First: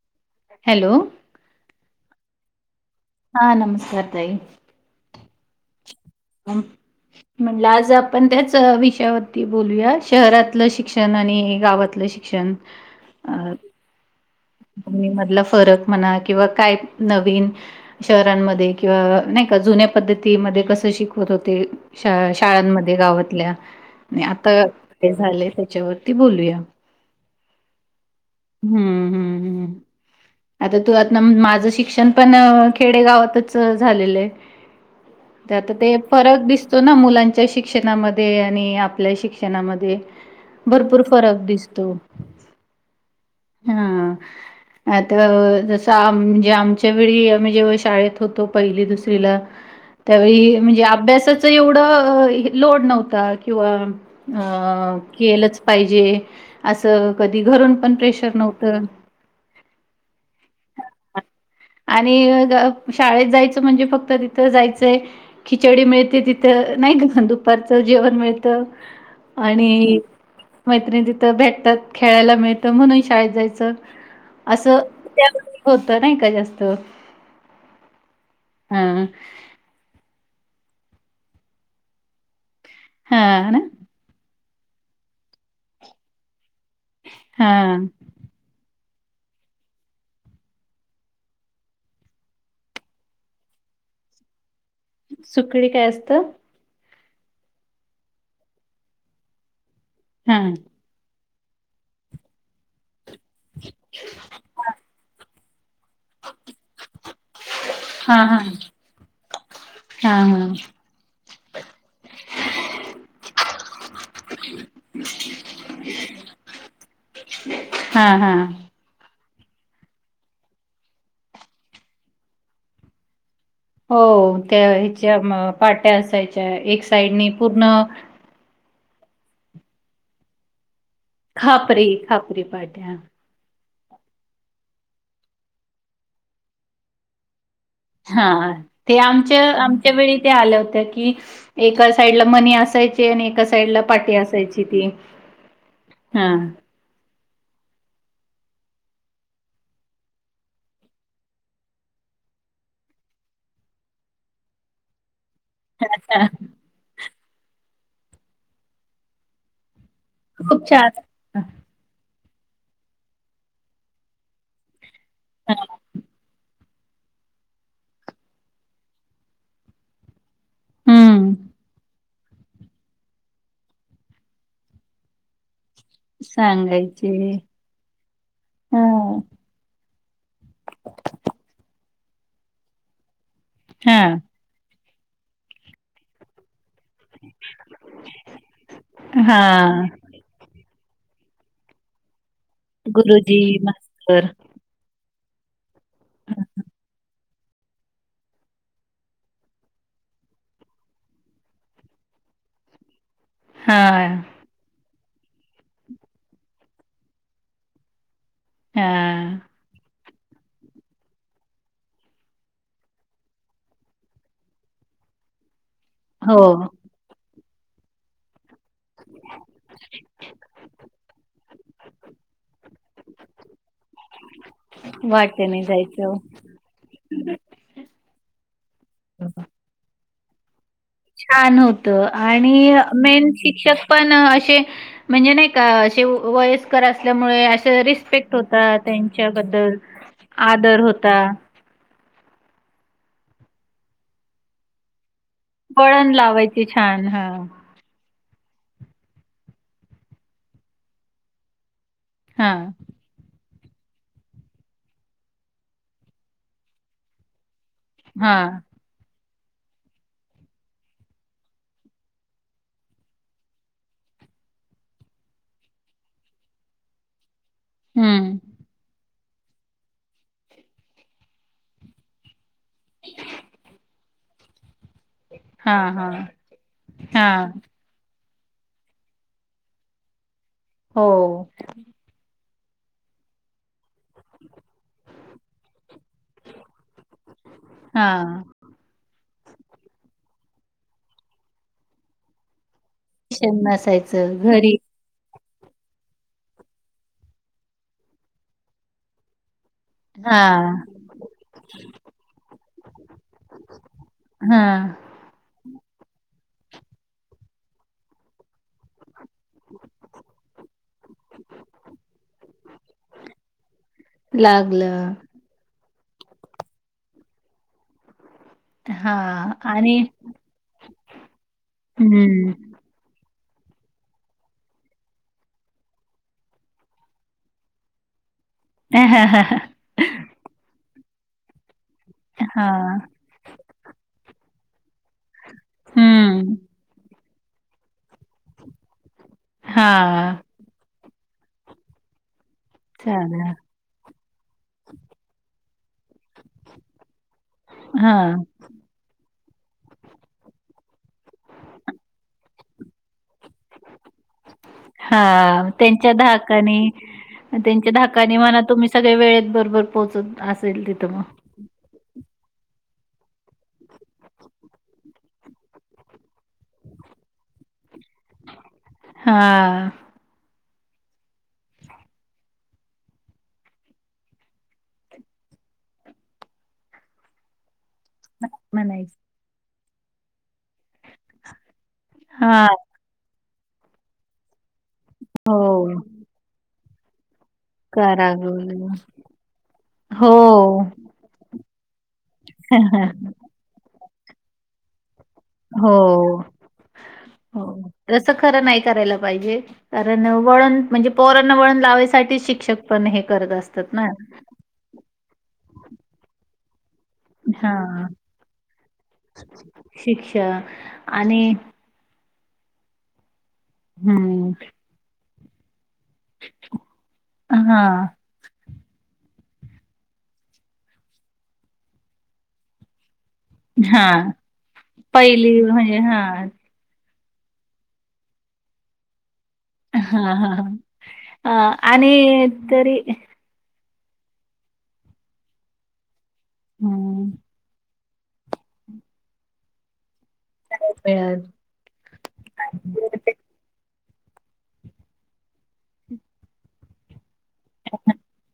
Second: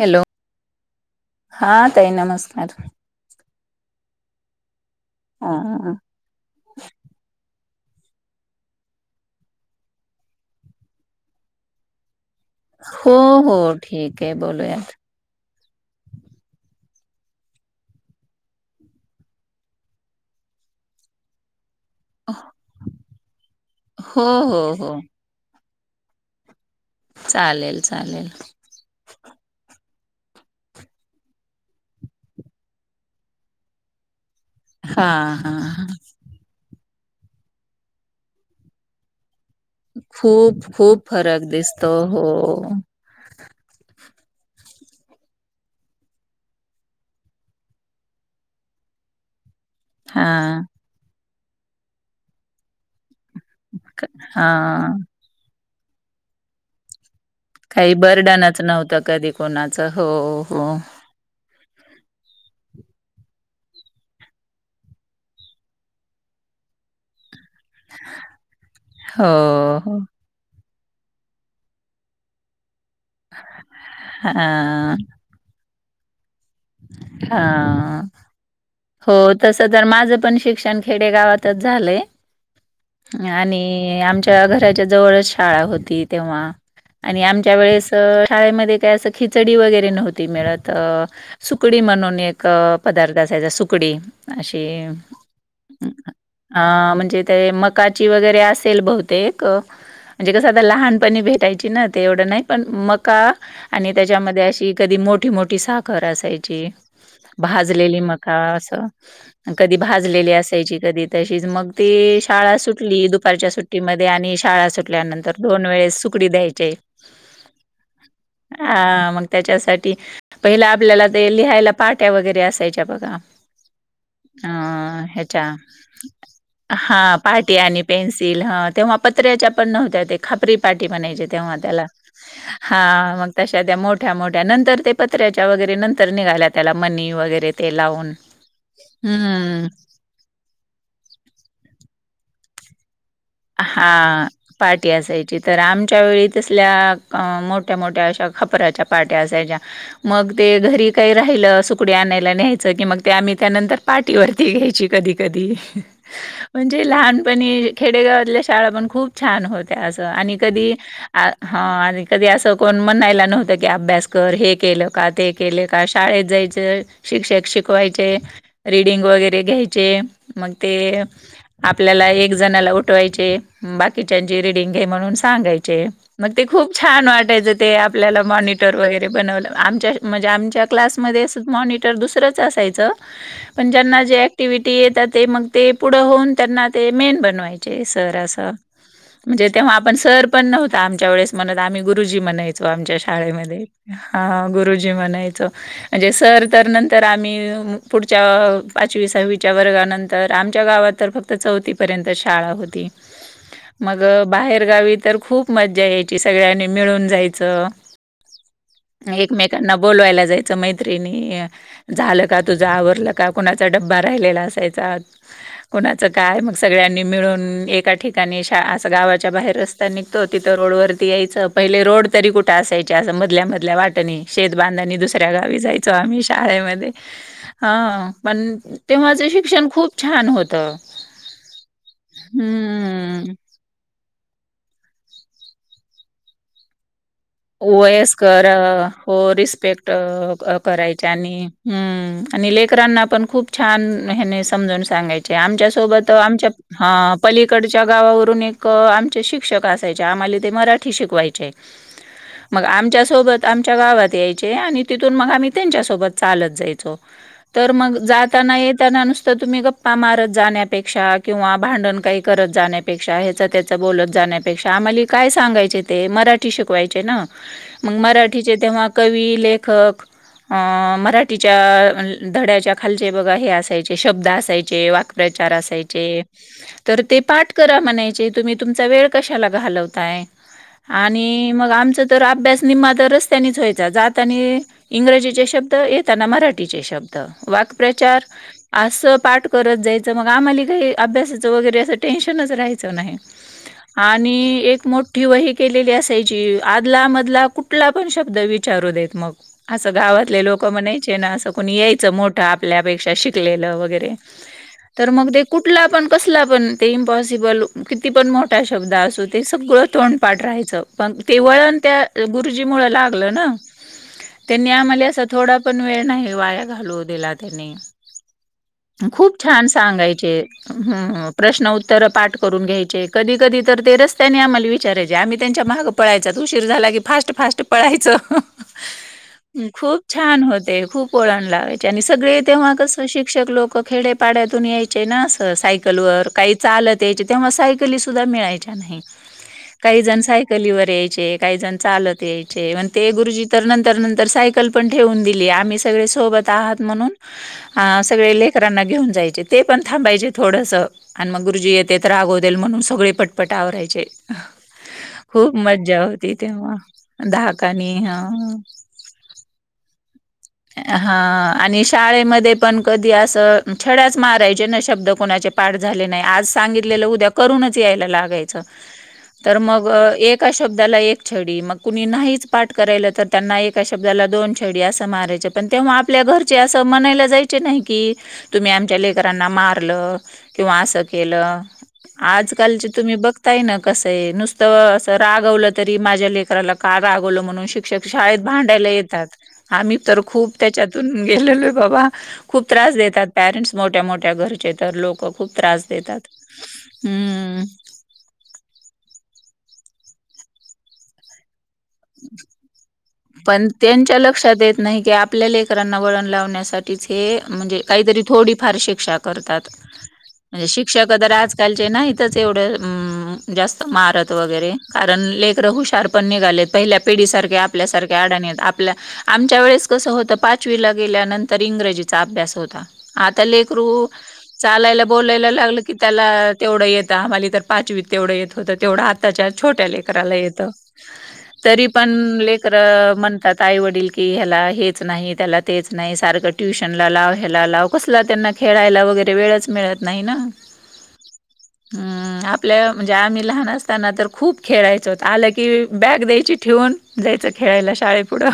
Hello. Hello हा ताई नमस्कार. हा नमस्कार ताई. हा [unintelligible] म्हणलाज तर आपण त्याच विषयावरती बोलूया शहरातलं शिक्षण आणि गावातलं शिक्षण. हो हो [unintelligible] ठीक आहे अ बोलूयात मी म्हटल फरक म्हणा किंवा काय नवीन शहरांमध्ये किंवा नाही का जुन्या पद्ध ती मध्ये कस शिकवत होते. श शाळांमध्ये गावातल्या आणि हो हो आता हो काय झाले त्याच्यावरती बोलूया. चालेल, चालेल. हम्म हम्म हम्म आता तू आता [unintelligible] माझं शिक्षण पण खेडेगावातच झालेलं आहे हा ते आता हा ते फरक दिसतो ना मुलांच्या शिक्षणामध्ये आणि आपल्या शिक्ष शिक्षणामध्ये खूप भरपूर खूप फरक दिसतो. हो हा. [unintelligible] आता जसं आम म्हणजे आमच्या वेळी आम्ही जेव्हा शाळेत होतो पहिली दुसरीला हा त्यावेळी म्हणजे अभ्यासाच एवढं लोड नव्हता. किंवा, हा केलंच पाहिजे. कधी घरून पण काही प्रेशर बर्डनच नव्हतं कधी कोणाचं. हो, हो आणि शाळेत जायचं म्हणजे, फक्त तिथं जायचं खिचडी मिळते, तिथ नाही दु दुपारचं जेवण मिळत, हो हो आणि मैत्रिणी तिथं भेटतात, खेळायला मिळत, म्हणून शाळेत जायचं असं हा त्यावेळी होत नाही का, जास्त हा, हा हो, तस तर माझ पण शिक्षण खेडे गावातच झालाय, हा ना आणि आमच्या घराच्या जवळच शाळा होती तेव्हा, आणि आमच्या हा वेळेस शाळेमध्ये काय असं, खिचडी वगैरे नव्हती मिळत. सुकडी म्हणून एक पदार्थ असायचा, सुकडी अशी सुकडी काय ते, असतं आ म्हणजे? तिथे मकाची वगैरे असेल बहुतेक, म्हणजे हा कसं आता लहानपणी भ द्यायचे ना, ते एवढं नाही पण मका आणि त्याच्यामध्ये अशी कधी मोठी, मोठी, साखर याची भाजलेली हा मका हा अस कधी, हा भाजलेली हा असायची कधी तशीच मग ती शाळा सुटली दुपारच्या सुट्टीमध्ये, आणि शाळा सुटल्यानंतर, दोन वेळेस सुकडी द्यायची. ह् [unintelligible] हा, मग त्याच्यासाठी, पहिला आपल्याला ते लिहायला पाट्या वगैरे असायच्या बघा. हो अ त्या म ह्याच्या, पाट्या असायच्या एक हा साइडनी पाटी पूर्ण आणि पेन्सिल ह तेव्हा पत्र्याच्या पण नव्हत्या ते खापरी पाठी म्हणायची तेव्हा त्याला खापरी खापरी हा पाट्या मग त्या मोठ्या मोठ्या नंतर ते पत्र्याच्या वगैरे नंतर निघाल्या त्याला मनी वगैरे ते लावून हा ते आमच्या हम्म आमच्या वेळी ते आल्या होत्या की एकच साईड ला मनी असायच. हा पाठी असायची तर आमच्या वेळी हा तसल्या मोठ्या मोठ्या खापरच्या पाट्या असाच्या मग घरी काही राहील सुकडी आणायला. यायचं की मग ते आम्ही त्यानंतर पाठीवरती घ्यायची कधी, कधी म्हणजे लहानपणी खेडेगावातल्या शाळा पण खूप छान होत. असं आणि खूप कधी छान अ ह कधी असं कोण म्हणायला नव्हतं की अभ्यास कर हे केलं का ते केलं का शाळेत जायच. शिक्षक शिकवायचे रीडिंग वगैरे घ्यायचे. मग ते हम्म आपल्याला एक जणाला उठ पाठवायचे बाकीच्याची रिडिंग घे म्हणून सांगायचे. मग ते खूप छान सांगायचे वाटायचं आपल्याला मॉनिटर ह वगैरे बनवायचे- म्हणजे आमच्या क्लासमध्ये मॉनिटर दुसरंच असायचं, पण हा ज्यांना जे ऍक्टिव्हिटीहा ते मग ते पुढं होऊन त्यांना ते मेन बनवायचे सर अस हा म्हणजे तेव्हा आपण सर पण नव्हता आमच्या वेळेस म्हणत आम्ही गुरुजी म्हणाचो आमच्या गुरुजी शाळेमध्ये ह मास्तर गुरुजी म्हणायच. म्हणजे सर तर नंतर आम्ही पुढच्या पाचवी, सहावीच्या वर्गानंतर आमच्या गावात तर फक्त चौथीपर्यंत शाळा होती हा मग बाहेर गावी तर, खूप मज्जा यायची सगळ्यांनी मिळून जायचं. हा एकमेकांना बोलवायला. मैत्रिणी झाल का तुझ, आवरलं का, कुणाचा डबा राहिलेला असायचा. कुणाचं हो काय मग सगळ्यांनी मिळून एका ठिकाणी असं गावाच्या बाहेर रस्ता निघतो तिथं रोड वरती यायं पहिले रोड तरी कुठे असायचे असं मधल्या धरल्या वाटणी शेत बांधानी दुसऱ्या गावी वाटेने जायचो जायचं आम्ही शाळेमध्ये ह पण तेव्हाचं शिक्षण खूप छान होत. छान होत आणि मेन शिक्षक पण म्हणजे नाहीका वयस्कर असल्यामुळे असे रिस्पेक्ट वयसकर होता हो त्यांच्याबद्दल रिस्पेक्ट आदर होता. करायच्या आणि हम्म- आणि लेकरांना पण खूप छान हे समजून सांगायच. आमच्या सोबत वळण लावायची छान आमच्या हा पलीकडच्या गावावर एक आमचे शिक्षक असायचे आम्हाला ते मराठी शिकवायचे. हा मग आमच्यासोबत. आमच्या गावात यायचे आणि तिथून मग आम्ही त्यांच्यासोबत चालत जायचो. तर मग हा जाताना येताना नुस तर तुम्ही गप्पा मारत जाण्यापेक्षा, किंवा भांडण काही करत जाण्यापेक्षा, हेच तेच बोलत जाण्य पेक्षा आम्हाला काय सांगय ते मराठी श शिकवायचे ना मग हम्म. मराठीचे तेव्हा कवी, लेखक. अ मराठीच्या धड्याच्या खालचे बघा हे असायचे शब्द असायचे. वाक्यप्रचार हा असाय हा तर ते हा पाठ करा म्हणायचे. तुम्ही तुम वेळ कशाला घालवताय हो आणि मग आमच तर अभ्यास निमा अभ्यास तर रस्तांनीच व्हायचा जात इंग्रजीचे शब्द येताना मराठीचे शब्द वाकप्रचार हा. असं पाठ करत जायचं मग आम्हाला. अभ्यासाच वगैरे अस टेशनच राहायच नाही शन नसायचं आणि घरी एक मोठी वही, केलेली असायची आदला मधला कुठला पण शब्द विचारू देत मग, असं हा गावातले लोक म्हणायचे ना असं कोणी यायचं मोठं आपल्यापेक्षा, शिकलेल वगैरे हा तर मग ते कुठला पण कस कुठला पण, ते इम्पॉसिबल किती पण मोठा शब्द असो, ते सगळं तोंडपाठ राहायचं. ते वळण त्या गुरुजी मूळ लागलं ना, त्यांनी आम्हा ला लागलं. थोडा पण वेळ नाही वाया घालू दिला त्यानी [inaudible] खूप छान आणि सांगायचे, प्रश्न उत्तर पाठ हम्म. करून घ्यायचे कधी कधी तर ते रस्त्याने आम्हाला विचारायचे. आम्ही त्यां त्यांच्या माग पळायचा, उशीर झाला की फास्ट फास्ट पळायच. खूप छान होते. खूप वळणं लागयची. सगळे हा तेव्हा कसं, शिक्षक लोक खेडेपाड्यातून यायचे. ना अस सायकल वर, हम्म काही चालत यायचे, तेव्हा सायकली सुद्धा मिळायच्या नाहीत. हा. यायचे काही जण चालत यायचे. [unintelligible] ते गुरुजी चालेल तर, नंतर, नंतर, सायकल पण ठेवून दिली आम्ही सगळे सोबत आहात म्हणून, अ हा सगळे लेकरांना घेऊन जायचे ते पण थांबायचे थोडस आणि मग गुरुजी येतेेत रागावतील, म्हणून सगळे पटपट आवरायच. हा त्यांच्या धाकानी, त्यांच्या धाकानी धाकानी, हां. म्हणा तुम्ही सगळे वेळेत बरोबर पोहोचत. असेल तिथं हा, मग. आणि शाळेमध्ये पण कधी अस छड्याच मारायचे ना, शब्द कोणाचे पाठ झाले नाही, आज सांगितलेलं उद्या करूनच यायला लागायच, तर मग हा एक अशी शब्दाला एक छडी, मग कुणी नाहीच पाठ करायल, तर त्यांना एका शब्दाला दोन छडी असं मारायच. तेव्हा आपल्या घरचे म्हणायला जायचे नाही की, तुम्ही आमच्या म्हणायच लेकरांना मार ल किंवा अस केलं, हा आजकाल चे तुम्ही बघता ना कसंय नुसतं असं रागवलं तरी, हो. माझ्या लेकराला का राग बोलो म्हणून शिक्षक शाळेत कारागोळी भांडायला येतात. आम्ही तर हो. खूप त्याच्यातून गेलेलोय बाबा. खूप त्रास देतात. परेंटस मोठ्या मोठ्या घरचे तर, लोक खूप त्रास देतात. हो, हम्म. हो, तस खरं नाही करायला पाहिजे. कारण वळण, म्हणजे पोरना वळण लावायसाठी शिक्षक पण हे करत पण असतात ना. त्यांच्या लक्षात येत नाही की, आपल्या लेकरांना वळण लावण्यासाठी म्हणजे हां. काहीतरी थोडी फार शिक्षा करतात. शिक्षा म्हणजे शिक्षक तर आणि आजकालचे नाहीत. जास्त मारत हं. वगैर कारण लेकरं हुशार पण निघालेत पहिल्या पिढीसारख्या हां, आपल्यासारख्या अडाणीत आपल्या आमच्या वेळेस कसं होतं, पाचवीला गेल्यानंतर इंग्रजीचा अभ्यास होता. आता लेकरू हां. चालायला बोलायला पहिली लागल की म्हणजे त्याला हां. तेवढं येत. आम्हाला तर पाचवी तेवढं येत होतं तेवढं आत्ताच्या छोट्या हां, लेकराला हां, येतं. हां. अ तरी पण आणि लेकर तरी म्हणातात आई वडील की हेला हेच नाही तेला तेच नाही सारख ट्युशन ला हं. लाव हेला लाव. कसला त्यांना खेळायला वगैरे वेळच मिळत नाही ना हं आपल्या म्हणजे आम्ही लहान असता त्यांना तर खूप खेळायचं होतं आलं की बॅग द्यायची ठेवून, जायचं खेळायला शाळेपुढं.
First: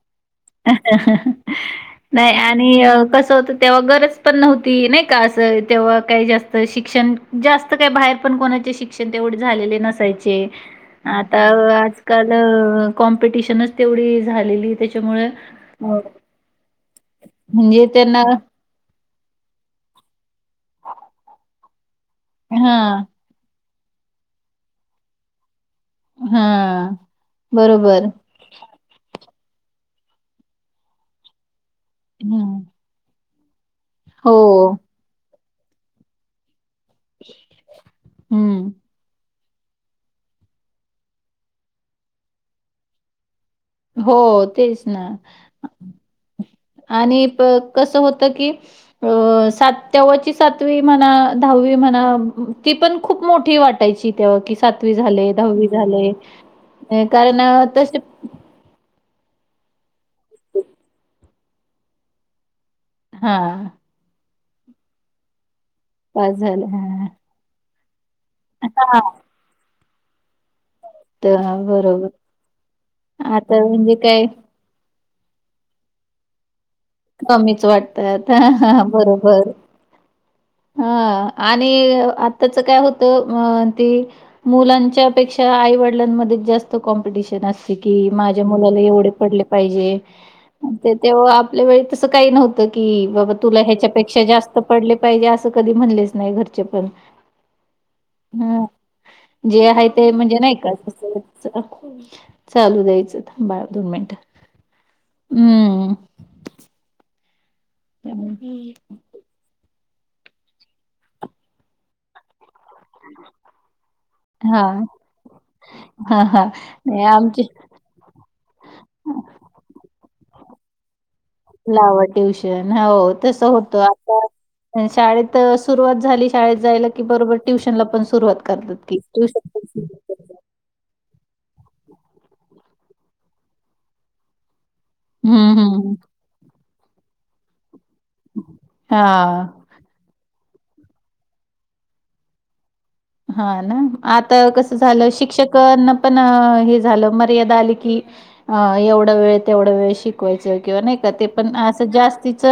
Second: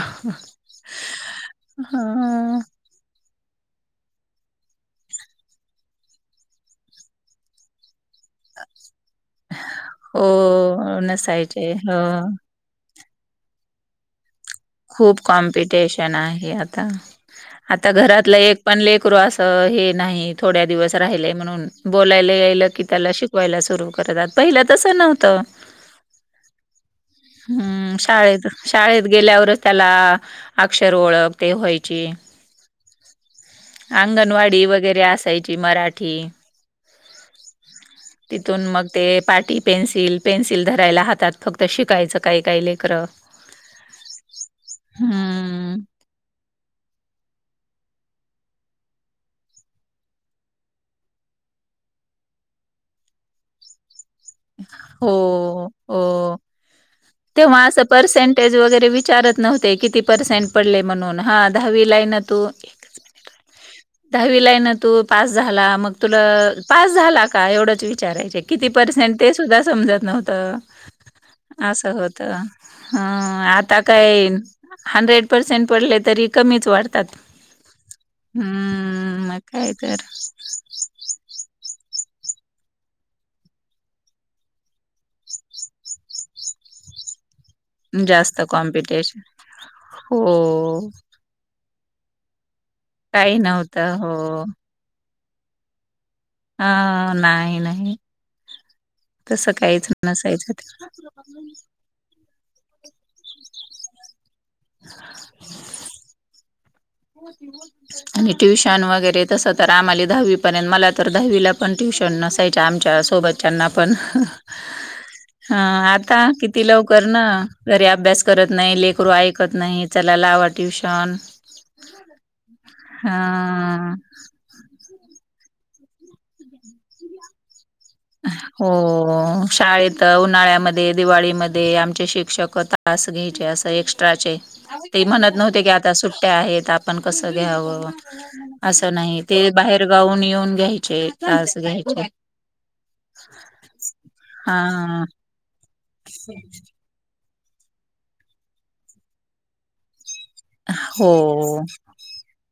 नाही हा आणि कस होत तेव्हा गरज पण नव्हती नाही का असं तेव्हा काही जास्त शिक्षण जास्त काय बाहेर पण कोणाचे शिक क्षण तेवढे झालेले नसायचे हो आता नसायचे हो आजकाल कॉम्पिटिशनच तेवढी झालेली खूप त्याच्यामुळं कॉम्पिटिशन आहे आता. म्हणजे त्यांना घरातला एक पण लेक करू अस हे नाही थोड्या दिवस राहिले म्हणून बोलायला याल की हां, त्याला शिकवायला सुरू करत पहिल्या तसं नव्हतं. हां. हं बरोबर. शाळेत शाळेत गेल्यावर त्याला अक्षर ओळख ते व्हायची. हं. अंगणवाडी हो. वगैरे असायची मराठी. [inaudible] [inaudible] तिथून हं. मग ते [inaudible] ती पेन्सिल पेन्सिल धरायला हातात फक्त शिकायचं काही काय लेकरं हो तेच ना हम्म आणि कस होत [inaudible] की स्हा सातवी म्हणा दहावी म्हणा ती पण खूप [inaudible] खूप मोठी वाटायची तेव्हा कि सातवी हो झाले दहावी हो झाले [inaudible] [inaudible] तेव्हा अ, असं तसे पर्सेंटेज वगैरे वि विचारत नव्हते किती पर्सेंट पडले म्हणून हा दहावी लाई ना तू [inaudible] हा [inaudible] न तू पास झाला मग तुला पास झाले पास हा झाला का एवढच वि [inaudible] ा कि हा पसें सुा समत नव्हत तर [inaudible] [inaudible] बरोबर होत ह आता काय येईन हंड्रेड पर्सेंट पडले तरी कमीच वाढत [inaudible] [inaudible] कमीच वाटतात ह ह मग बरोबर काय तर हा आताच काय होत मुलांच्या पेक्षा आईवडिलांमध्ये [inaudible] जास्त माव कॉम्पिटिशन हो प पा वळी तसं काही नव्हतं की बाबा काही तुला नव्हतं हो ह्याच्यापेक्षा जास्त पडले पाहिजे असं कधी म्हणले [inaudible] नाही घरचे हा पण नाही नाही हम [inaudible] [inaudible] तसं जे काहीच आहे ते म्हणजे नसायचं नाही का ते चालू द्यायचं थबा दोन मिनट हम्म [inaudible] [inaudible] आणि त्यामुळे ट्युशन वगैरे तस आम्हाली दहावी पर्यंत मला तर दहावीला पण ट्युशन नसायच [inaudible] आमच्या सोबतच्याना पण. हां, हा आता हां, हां. किती नाही लवकर ना आमची घरी अभ्यास करत नाही लेकरू ऐकत नाही? ललावा ट्यूशन [inaudible] ला ट्युशन हो तस होत आ शाळेत [inaudible] रुवात झाली शाळेत जायला की बरोबर ट्यश [inaudible] [inaudible] हो सुरू शाळेत करतात. उन्हाळ्यामध्ये दिवाळीमध्ये ते आमचे शिक्षक तास घ्यायचे अस एक्स्ट्राचे ते म्हणत हं, नव्हते की आता हं. सुट्ट्या आहेत आपण कसं घ्यावं [inaudible] असं नाही हां. ते बाहेर गाऊन येऊन घ्यायचे तस घ्यायचे [inaudible] हा ना आता कस हां झालं शिक्षकना पण हे झालं म कीवढ वेळ तेवढ वेळ श [inaudible] हो. [unintelligible] जास्तीच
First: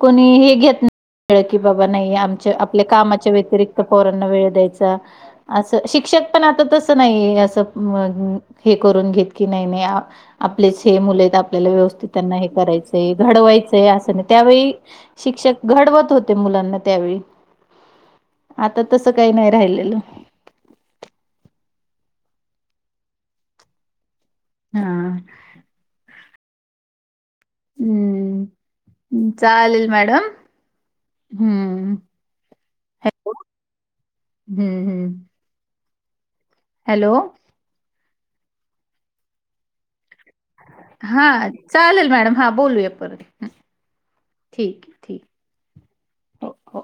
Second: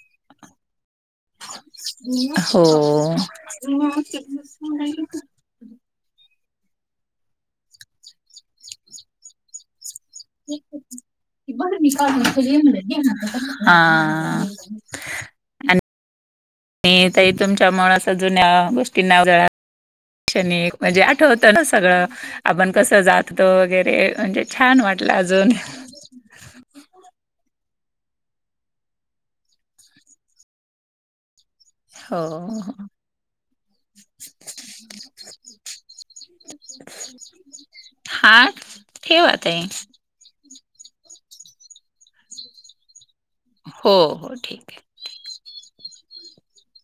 कोणी हे हे घेत नाही. [inaudible] कळ की बाबा नाही आमच्या आपल्या हो कामाच्या व्यतिरिक्त फोरांना वेळ द्यायच [inaudible] असं शिक्षक पण आता तसं नाही असं हे करून घेत की नाही नाही? आपलेच हे मुलं आहेत तर आपल्याला व्यवस्थित त्यांना हे करायचंय घडवायचंय असं नाही हा त्यावेळी [inaudible] [inaudible] शिक्षक घडवत होते मुलांना [inaudible] मी त त्यावेळी, तुमच्या मळ असं जुन्या आता गोष्टी तसं नाव काही नाही राहिलेलं. दे [inaudible] णिक म्हणजे आठवत ना सगळं आपण कस जात वगैरे म्हणजे छान वाटलं हां. अजून [inaudible] [inaudible] हम्म चालेल मॅडम. हम्म हॅलो हो हम्म हम्म [inaudible] [inaudible] हॅलो हा हे ठेवा आहे [inaudible] [inaudible] हा चालेल मॅडम हा बोलूया परत. हो हो ठीक आहे' [inaudible] हो हो